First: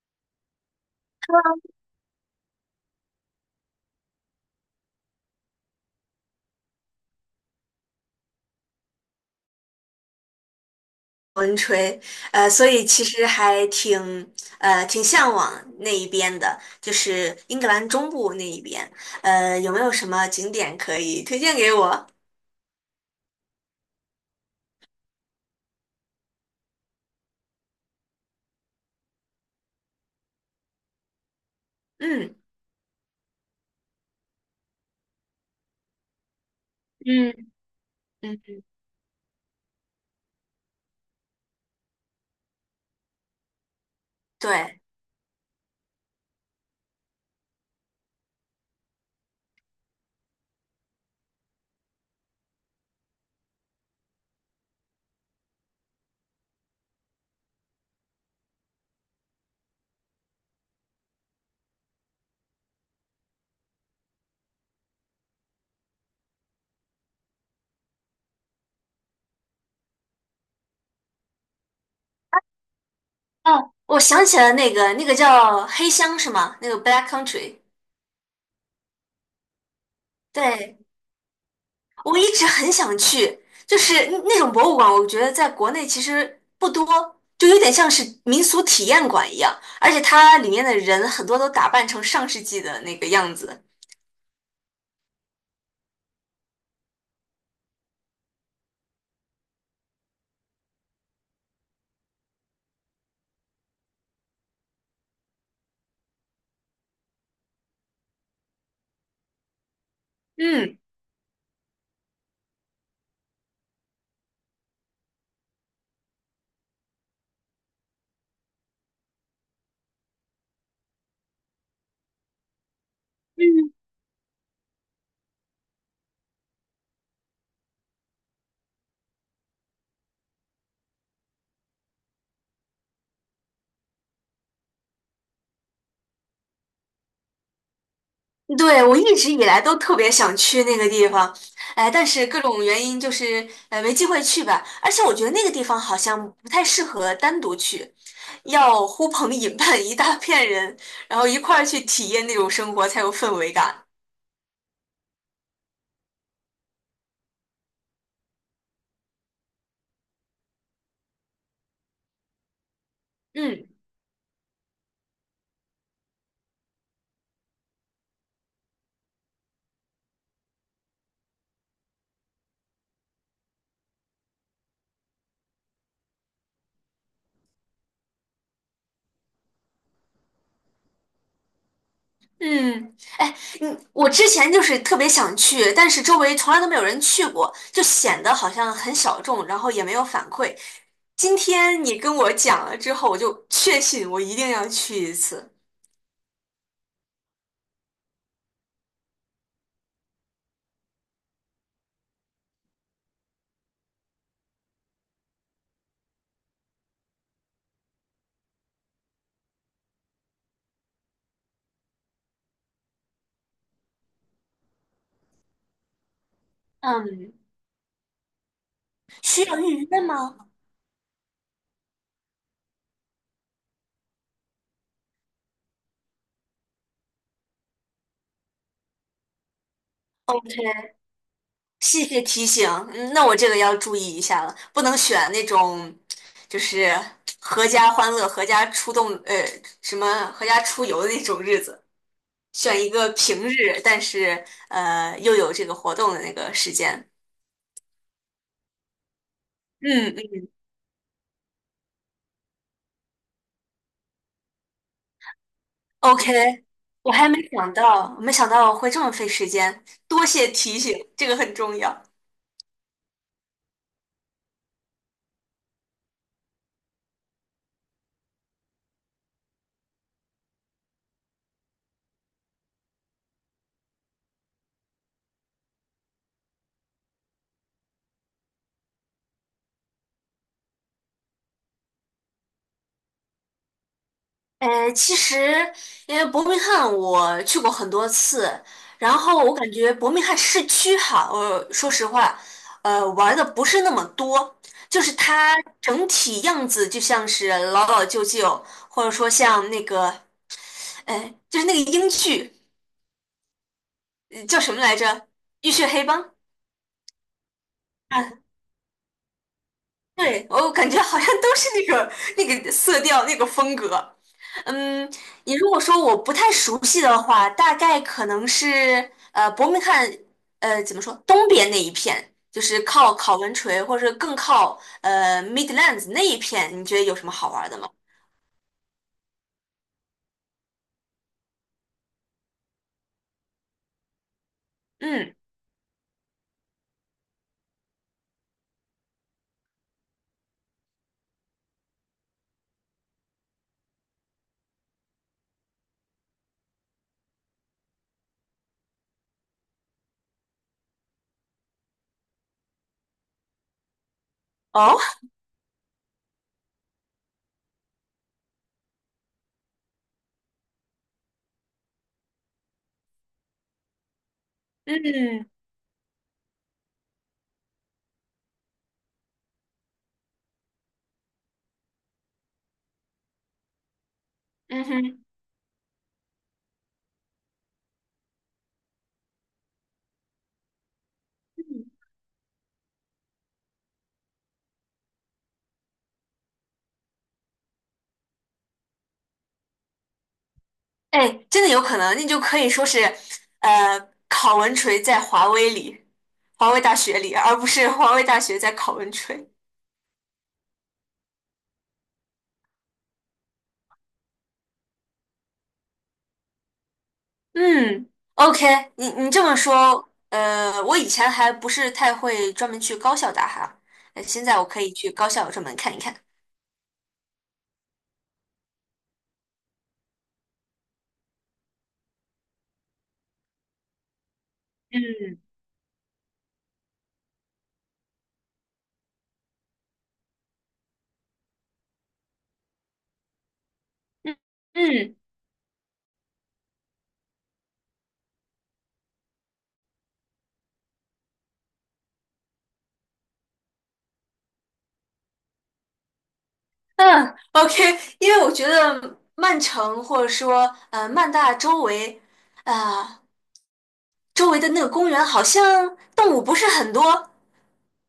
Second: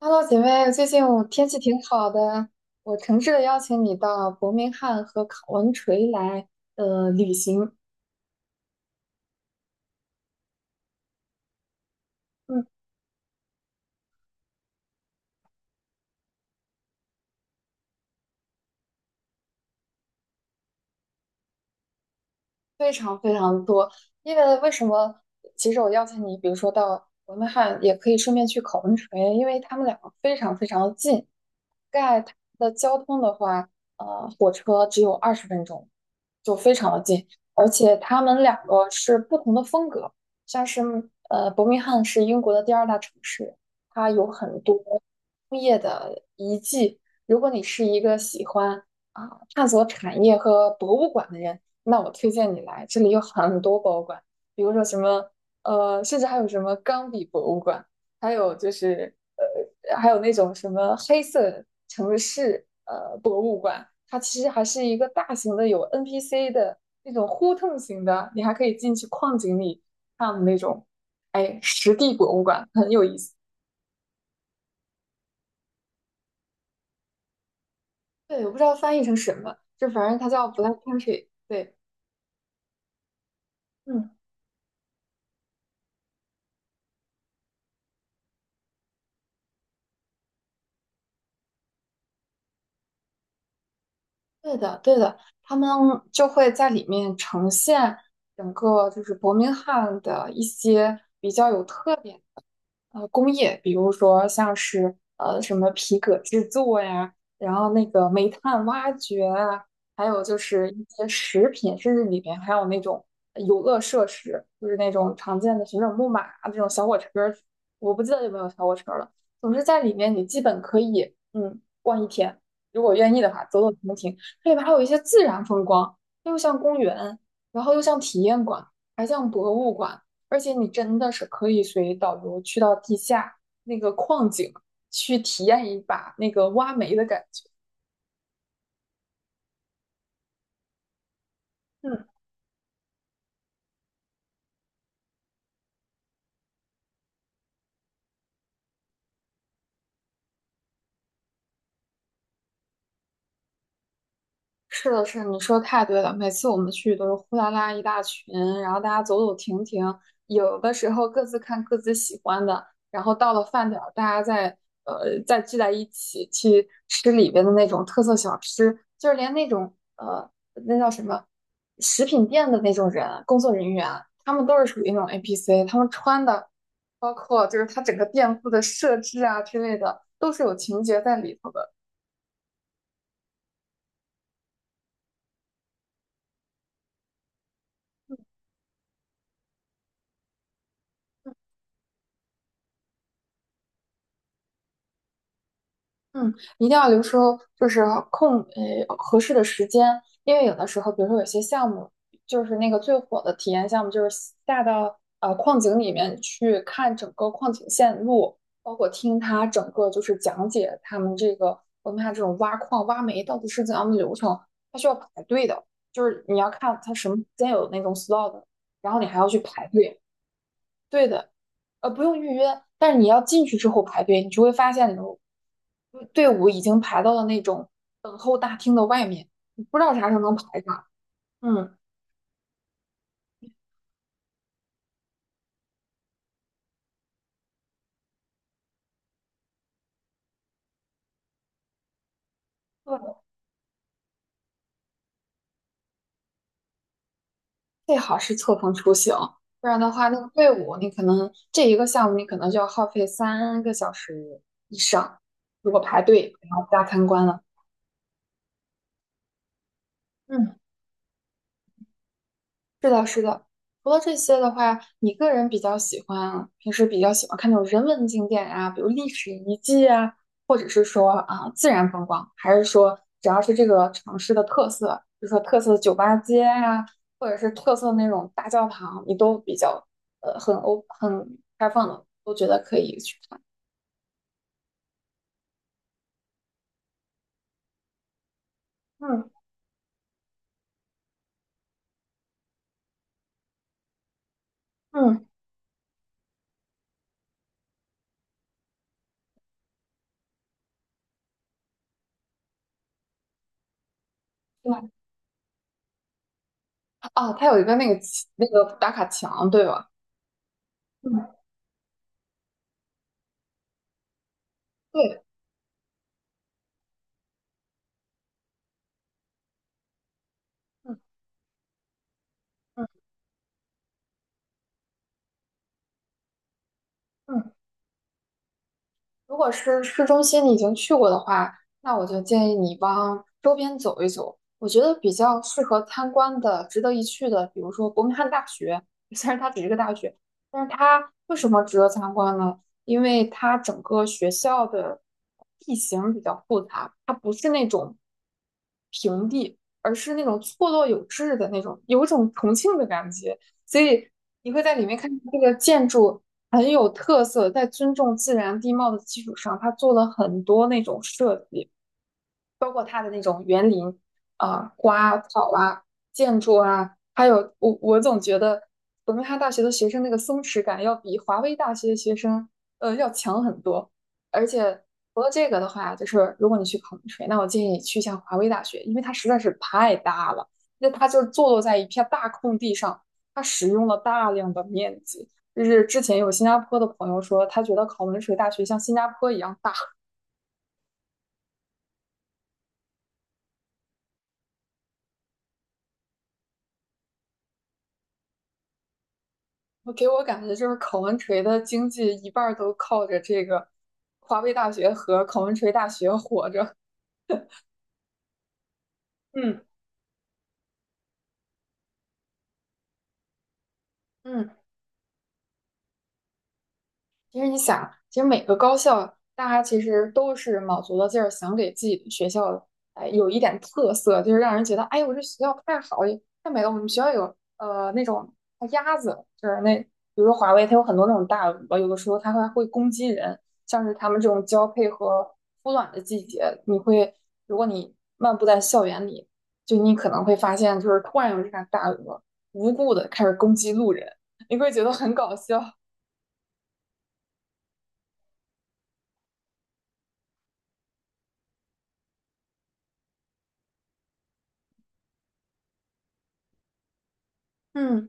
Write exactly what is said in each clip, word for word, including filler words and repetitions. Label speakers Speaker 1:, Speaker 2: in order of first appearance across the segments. Speaker 1: Hello，姐妹，最近我天气挺好的，我诚挚的邀请你到伯明翰和考文垂来呃旅行。
Speaker 2: 文吹，呃，
Speaker 1: 嗯，
Speaker 2: 所以其实还挺，呃，挺向往那一边的，就是英格兰中部那一边，呃，有没有什么景点可以推荐给我？
Speaker 1: 非常非常多，因为为什么？其实我邀请你，比如说到伯明翰，也可以顺便去考文垂，因为他们两个非常非常的近。盖它
Speaker 2: 嗯，
Speaker 1: 的交通的话，呃，火车只有二十分钟，就非常的近。
Speaker 2: 嗯
Speaker 1: 而且他
Speaker 2: 嗯，
Speaker 1: 们两个是不同的风格，像是呃，伯明翰是英国的第二大城市，它有很多
Speaker 2: 对，
Speaker 1: 工业的遗迹。如果你是一个喜欢啊探索产业和博物馆的人，那我推荐你来，这里有很多博物馆，比如说什么，呃，甚至还有什么钢笔博物馆，还有就是呃，还有那种什么黑色城市呃博物馆，它其实还是一个大型的有 N P C 的那种互动型的，你还可以进去矿井里看的那种，哎，实地博物馆很有意思。
Speaker 2: 哦，我想起了那个，那个叫黑乡是吗？那个 Black Country,
Speaker 1: 对，我不知道翻译成什么，就反正它叫
Speaker 2: 对，
Speaker 1: Black Country。对，
Speaker 2: 我一直很想去，就是
Speaker 1: 嗯。
Speaker 2: 那那种博物馆，我觉得在国内其实不多，就有点像是民俗体验馆一样，而且它里面的人很多都打扮成上世纪的那个样子。
Speaker 1: 对的，对的，他们就会在里面呈现整个就是伯明翰的一些比较有特点。呃工业，比如说像是呃什么皮革制作呀，然后那个煤炭挖掘啊，还有就是
Speaker 2: 嗯，
Speaker 1: 一些食品，甚至里面还有那种呃游乐设施，就是那种常见的旋转木马啊这种小火车儿我不记得有没有小火车了。总之在里面你基本可以嗯逛一天，如果愿意的话，走走停停。这里边还有一些自然风光，又像公园，然后又像体验馆，还像博物馆。而且你真的是可以随导游去到地下那个矿井去体验一把那个挖煤的感觉。
Speaker 2: 嗯，对，我一直以来都特别想去那个地方，哎，
Speaker 1: 嗯。
Speaker 2: 但是各种原因就是呃没机会去吧。而且我觉得那个地方好像不太适合单独去，要呼朋引伴一大片人，然后一块儿去体验那种生活才有氛围感。
Speaker 1: 是的，是的你说太对了。每次我们去都是呼啦啦一大群，然后大家走走停停，有的时候各自看各自喜欢的，然后到了饭
Speaker 2: 嗯。
Speaker 1: 点儿，大家再呃再聚在一起去吃里边的那种特色小吃，就是连那种呃那叫什么食品店的那种人，工作人员，他们都是属于那种 A p c 他们穿的，包括就是他整个店铺的设置啊之类的，都是有情节在里头的。
Speaker 2: 嗯，哎，嗯，我之前就是特别想去，但是周围从来都没有人去过，就显得好像很小众，然后也没有反馈。今天你跟我讲了之后，我就确信我一定要去一次。
Speaker 1: 嗯，一定要留出就是空呃合适的时间，因为有的时候，比如说有些项目，就是那个最火的体验项目，就是下到呃矿井里面去看整个矿井线路，包括听他整个就是讲解他们这个我们看这种挖矿挖煤到底是怎样的流程，它需要排队的，就是你要看它什么时
Speaker 2: 嗯，
Speaker 1: 间有那种 slot,然后你还要去
Speaker 2: 需要
Speaker 1: 排
Speaker 2: 预
Speaker 1: 队。
Speaker 2: 约吗？
Speaker 1: 对的，呃，不用预约，但是你要进去之后排队，你就会发现你的队伍已经排到了那种等候大厅的外面，你不知道啥时候能排
Speaker 2: OK,
Speaker 1: 上。嗯，
Speaker 2: 谢谢提醒，嗯，那我这个要注意一下了，不能选那种就是合家欢乐、合家出动，呃，什么合家出游的那种日子。选一个
Speaker 1: 对，
Speaker 2: 平日，但是呃又有这个活动的那个时间。
Speaker 1: 最好是错峰出行，不然的话，
Speaker 2: 嗯
Speaker 1: 那个
Speaker 2: 嗯
Speaker 1: 队伍你可能这一个项目你可能就要耗费三个小时以上，如果排队然
Speaker 2: ，OK,
Speaker 1: 后加参
Speaker 2: 我
Speaker 1: 观
Speaker 2: 还
Speaker 1: 了。
Speaker 2: 没想到，没想到会这么费时间，多谢
Speaker 1: 嗯。
Speaker 2: 提醒，这个很重要。
Speaker 1: 是的，是的。除了这些的话，你个人比较喜欢，平时比较喜欢看那种人文景点啊，比如历史遗迹啊，或者是说啊、自然风光，还是说只要是这个城市的特色，比如说特色的酒吧街呀、或者是特色的那种大教堂，你都比较呃很欧很开放的，都觉得可以去看。
Speaker 2: 呃，其实因为伯明翰我去过很多次，然
Speaker 1: 嗯
Speaker 2: 后我感觉伯明翰市区哈，我说实话，呃，玩的不是那么多，就是
Speaker 1: 嗯，
Speaker 2: 它整体样子就像是老老旧旧，或者说像那个，呃，就是那个英剧。呃叫什么
Speaker 1: 对
Speaker 2: 来着？浴血黑帮
Speaker 1: 啊，它有一个那个
Speaker 2: 啊，
Speaker 1: 那个打卡墙，对吧？
Speaker 2: 对，我感觉好像
Speaker 1: 嗯，
Speaker 2: 都是那个那个色调那个风格。嗯，
Speaker 1: 对，
Speaker 2: 你如果说我不太熟悉的话，大概可能是呃伯明翰呃怎
Speaker 1: 嗯
Speaker 2: 么说东边那一片，就是
Speaker 1: 嗯
Speaker 2: 靠考文垂或者是更靠呃 Midlands 那一片，你觉得有什么好
Speaker 1: 嗯。
Speaker 2: 玩的吗？
Speaker 1: 如果是市中心你已经去过的话，那我就建议你往周边走一走。我觉得比
Speaker 2: 嗯，
Speaker 1: 较适合参观的、值得一去的，比如说伯明翰大学，虽然它只是个大学，但是它为什么值得参观呢？因为它整个学校的地形比较复杂，它不是那种平地，而是那种错落有致的那种，有一种重庆的感觉。所以你会在里面
Speaker 2: 哦，
Speaker 1: 看到这个建筑。很有特色，在尊重自然地貌的基础上，他做了很多那种设计。啊、花啊、草
Speaker 2: 嗯
Speaker 1: 啊、建筑啊，还有我我总觉得伯明翰大学的学生那个松弛感要比华威大学的学生呃要强很多。而且
Speaker 2: 嗯
Speaker 1: 除
Speaker 2: 哼。
Speaker 1: 了这个的话，就是如果你去考文吹，那我建议你去一下华威大学，因为它实在是太大了，那它就坐落在一片大空地上，它使用了大量的面积。就是之前有新加坡的朋友说，他觉得考文垂大学像新加坡一样大。
Speaker 2: 哎，真的有可能，那就可以说是，呃，考文垂在华威里，华威大学里，而不是华威大学在考文垂。
Speaker 1: 我给我感觉就是考文垂的经济一半儿都靠着这个华威大学和考文垂大学活着。
Speaker 2: 嗯，OK,你你这么
Speaker 1: 嗯。
Speaker 2: 说，呃，我以前还不是太会专门去高校打哈，呃现
Speaker 1: 嗯。
Speaker 2: 在我可以去高校专门看一看。
Speaker 1: 其实你想，其实每个高校大家其实都是卯足了劲儿，想给自己的学校哎有一点特色，就是让人觉得哎，我这学
Speaker 2: 嗯
Speaker 1: 校太好了太美了。我们学校有呃那种呃鸭子，就是那比如说华为，它有很多那种大鹅，有的时候它还会攻击人。像是它们这
Speaker 2: 嗯
Speaker 1: 种交配
Speaker 2: 嗯
Speaker 1: 和孵卵的季节，你会如果你漫步在校园里，就你可能会发现，就是突然有一只大鹅无故的开始攻击路人，你会觉得很搞笑。
Speaker 2: 嗯，OK,因为我觉得曼城或者说呃曼大周围，啊、周围的那个公园好像动物不是很多，
Speaker 1: 嗯。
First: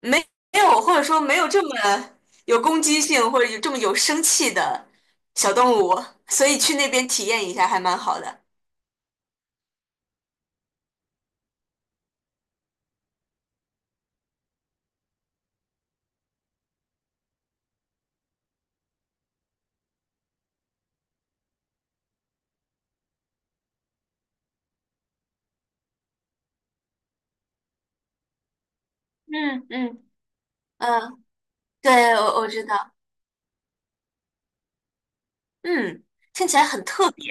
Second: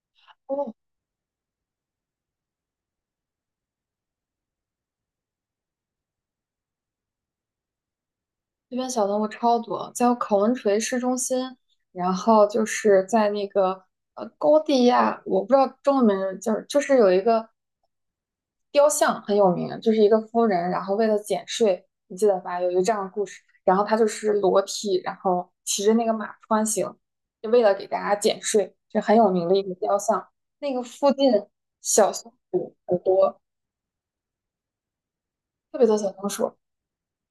Speaker 2: 没没有，
Speaker 1: 哦
Speaker 2: 或者说没有这么有攻击性，或者有这么有生气的小动物，所以去那边体验一下还蛮好的。
Speaker 1: 这边小动物超多，在考文垂市中心，然后就是在那个呃高地亚，我不知道中文名叫，就是有一个雕像很有名，就是一个夫人，然后为了减税，你记得吧？有一个这样的故事，然后她就是裸体，然后骑着那个马穿行，就为了给大家减税，就很有名的一
Speaker 2: 嗯
Speaker 1: 个雕
Speaker 2: 嗯，
Speaker 1: 像。那个附
Speaker 2: 嗯，
Speaker 1: 近小
Speaker 2: 对，
Speaker 1: 松
Speaker 2: 我我知
Speaker 1: 鼠
Speaker 2: 道，
Speaker 1: 很多，特别多
Speaker 2: 嗯，
Speaker 1: 小松
Speaker 2: 听
Speaker 1: 鼠。
Speaker 2: 起来很特别，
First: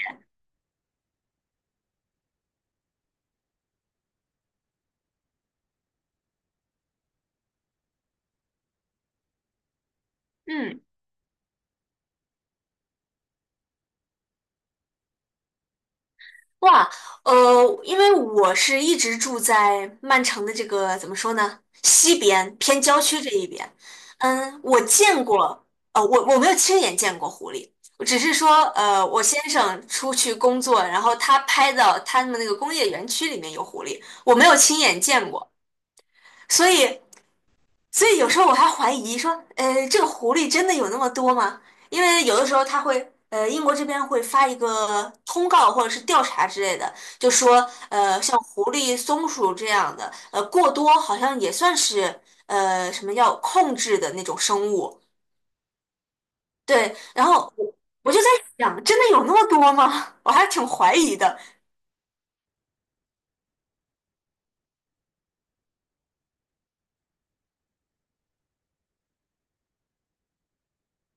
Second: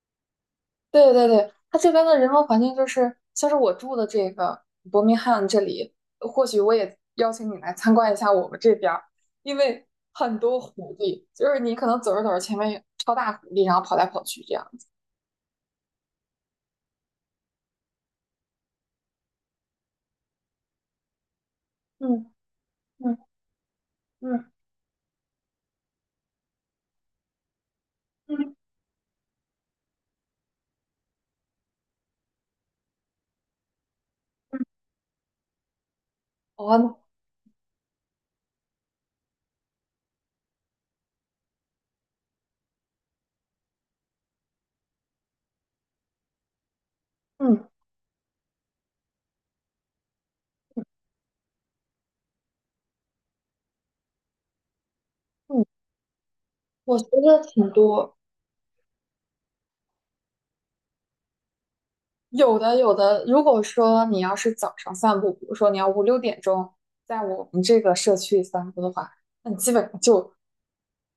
Speaker 1: 对对对，它这边的人文环境就是，像是我住的这个伯明翰这里，或许我也邀请你来参观一下我们这边儿，因为很多
Speaker 2: 嗯。
Speaker 1: 狐狸，就是你可能走着走着前面有超大狐狸，然后跑来跑去这样子。
Speaker 2: 哇，呃，因为我是一直住在曼城的这个怎么说呢，西
Speaker 1: 嗯
Speaker 2: 边偏郊
Speaker 1: 嗯
Speaker 2: 区这一边。
Speaker 1: 嗯
Speaker 2: 嗯，我见过，呃，我我没有亲眼见过狐狸，我只是
Speaker 1: 嗯
Speaker 2: 说，呃，我先生出去工作，然后他拍到他们那个工业园区里面有狐狸，我没有
Speaker 1: 嗯，
Speaker 2: 亲眼见过，
Speaker 1: 好
Speaker 2: 所
Speaker 1: 玩
Speaker 2: 以所以有时候我还怀疑说，呃，这个狐狸真的有那么多吗？因为有的时候它会，呃，英国这边会发一个通告或者是调查之类的，就
Speaker 1: 嗯
Speaker 2: 说，呃，像狐狸、松鼠这样的，呃，过多好像也算是，呃，什么要控制的那种生物。
Speaker 1: 嗯，
Speaker 2: 对，
Speaker 1: 我觉
Speaker 2: 然
Speaker 1: 得
Speaker 2: 后我
Speaker 1: 挺
Speaker 2: 我
Speaker 1: 多。
Speaker 2: 就在想，真的有那么多吗？我还挺怀疑的。
Speaker 1: 有的有的，如果说你要是早上散步，比如说你要五六点钟在我们这个社区散步的话，那你基本上就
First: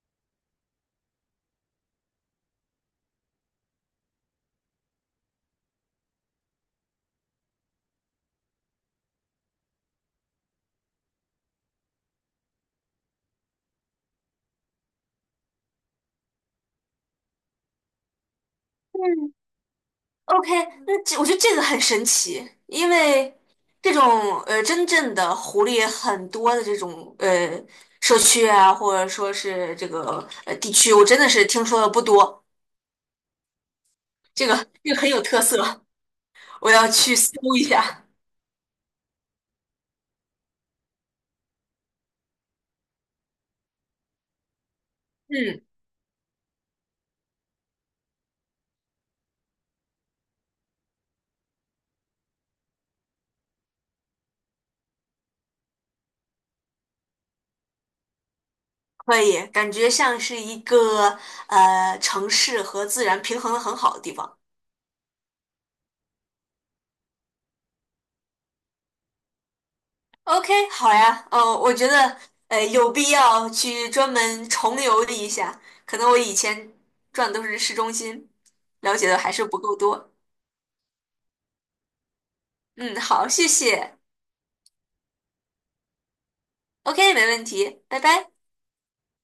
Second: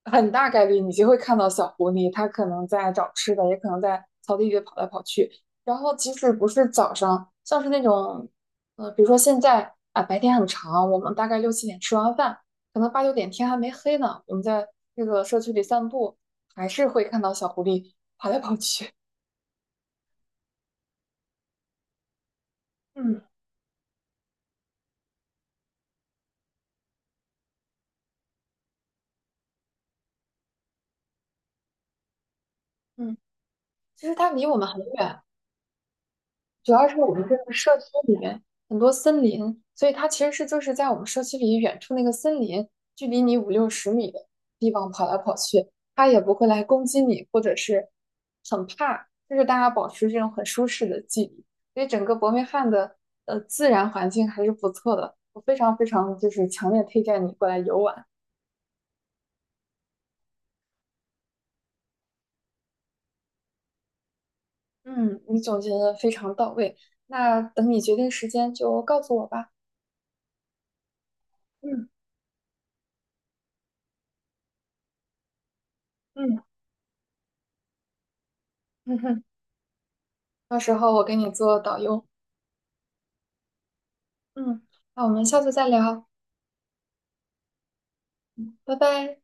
Speaker 1: 很大概率你就会看到小狐狸，它可能在找吃的，也可能在草地里跑来跑去。然后即使不是早上，像是那种，呃，比如说现在啊，白天很长，我们大概六七点吃完饭，可能八九点天还没黑呢，我们在这个社区里散步，还是会看到小狐狸跑来跑去。
Speaker 2: 嗯。OK,那这我觉得这个很神奇，因
Speaker 1: 嗯
Speaker 2: 为这种呃真正的狐狸很多的这种呃社区啊，或者说是这个呃地区，我真的是听说的不多。
Speaker 1: 嗯。其实它离
Speaker 2: 这
Speaker 1: 我
Speaker 2: 个
Speaker 1: 们很
Speaker 2: 这个很
Speaker 1: 远，
Speaker 2: 有特色，我
Speaker 1: 主要
Speaker 2: 要
Speaker 1: 是我
Speaker 2: 去
Speaker 1: 们
Speaker 2: 搜
Speaker 1: 这个
Speaker 2: 一
Speaker 1: 社区
Speaker 2: 下。
Speaker 1: 里面很多森林，所以它其实是就是在我们社区里远处那个森林，距离你五六十米的地方跑来跑
Speaker 2: 嗯，
Speaker 1: 去，它也不会来攻击你，或者是很怕，就是大家保持这种很舒适的距离，所以整个伯明翰的呃自然环境还是不错的，我非常非常就是强烈推荐你过来游玩。
Speaker 2: 可以，感觉像是一个呃城市和自然平衡的很好的地方。
Speaker 1: 嗯，你总结的非常到位，那等你决定时间就告诉我吧。
Speaker 2: OK,好呀，呃，我觉
Speaker 1: 嗯
Speaker 2: 得呃有必要去专门重游一下，可能我以
Speaker 1: 嗯。
Speaker 2: 前转的都是市中心，了
Speaker 1: 嗯
Speaker 2: 解的
Speaker 1: 哼。
Speaker 2: 还是不够多。
Speaker 1: 到时候我给你做导游。
Speaker 2: 嗯，好，谢谢。
Speaker 1: 嗯，那我们下次再聊，
Speaker 2: OK,没问题，拜拜。
Speaker 1: 拜拜。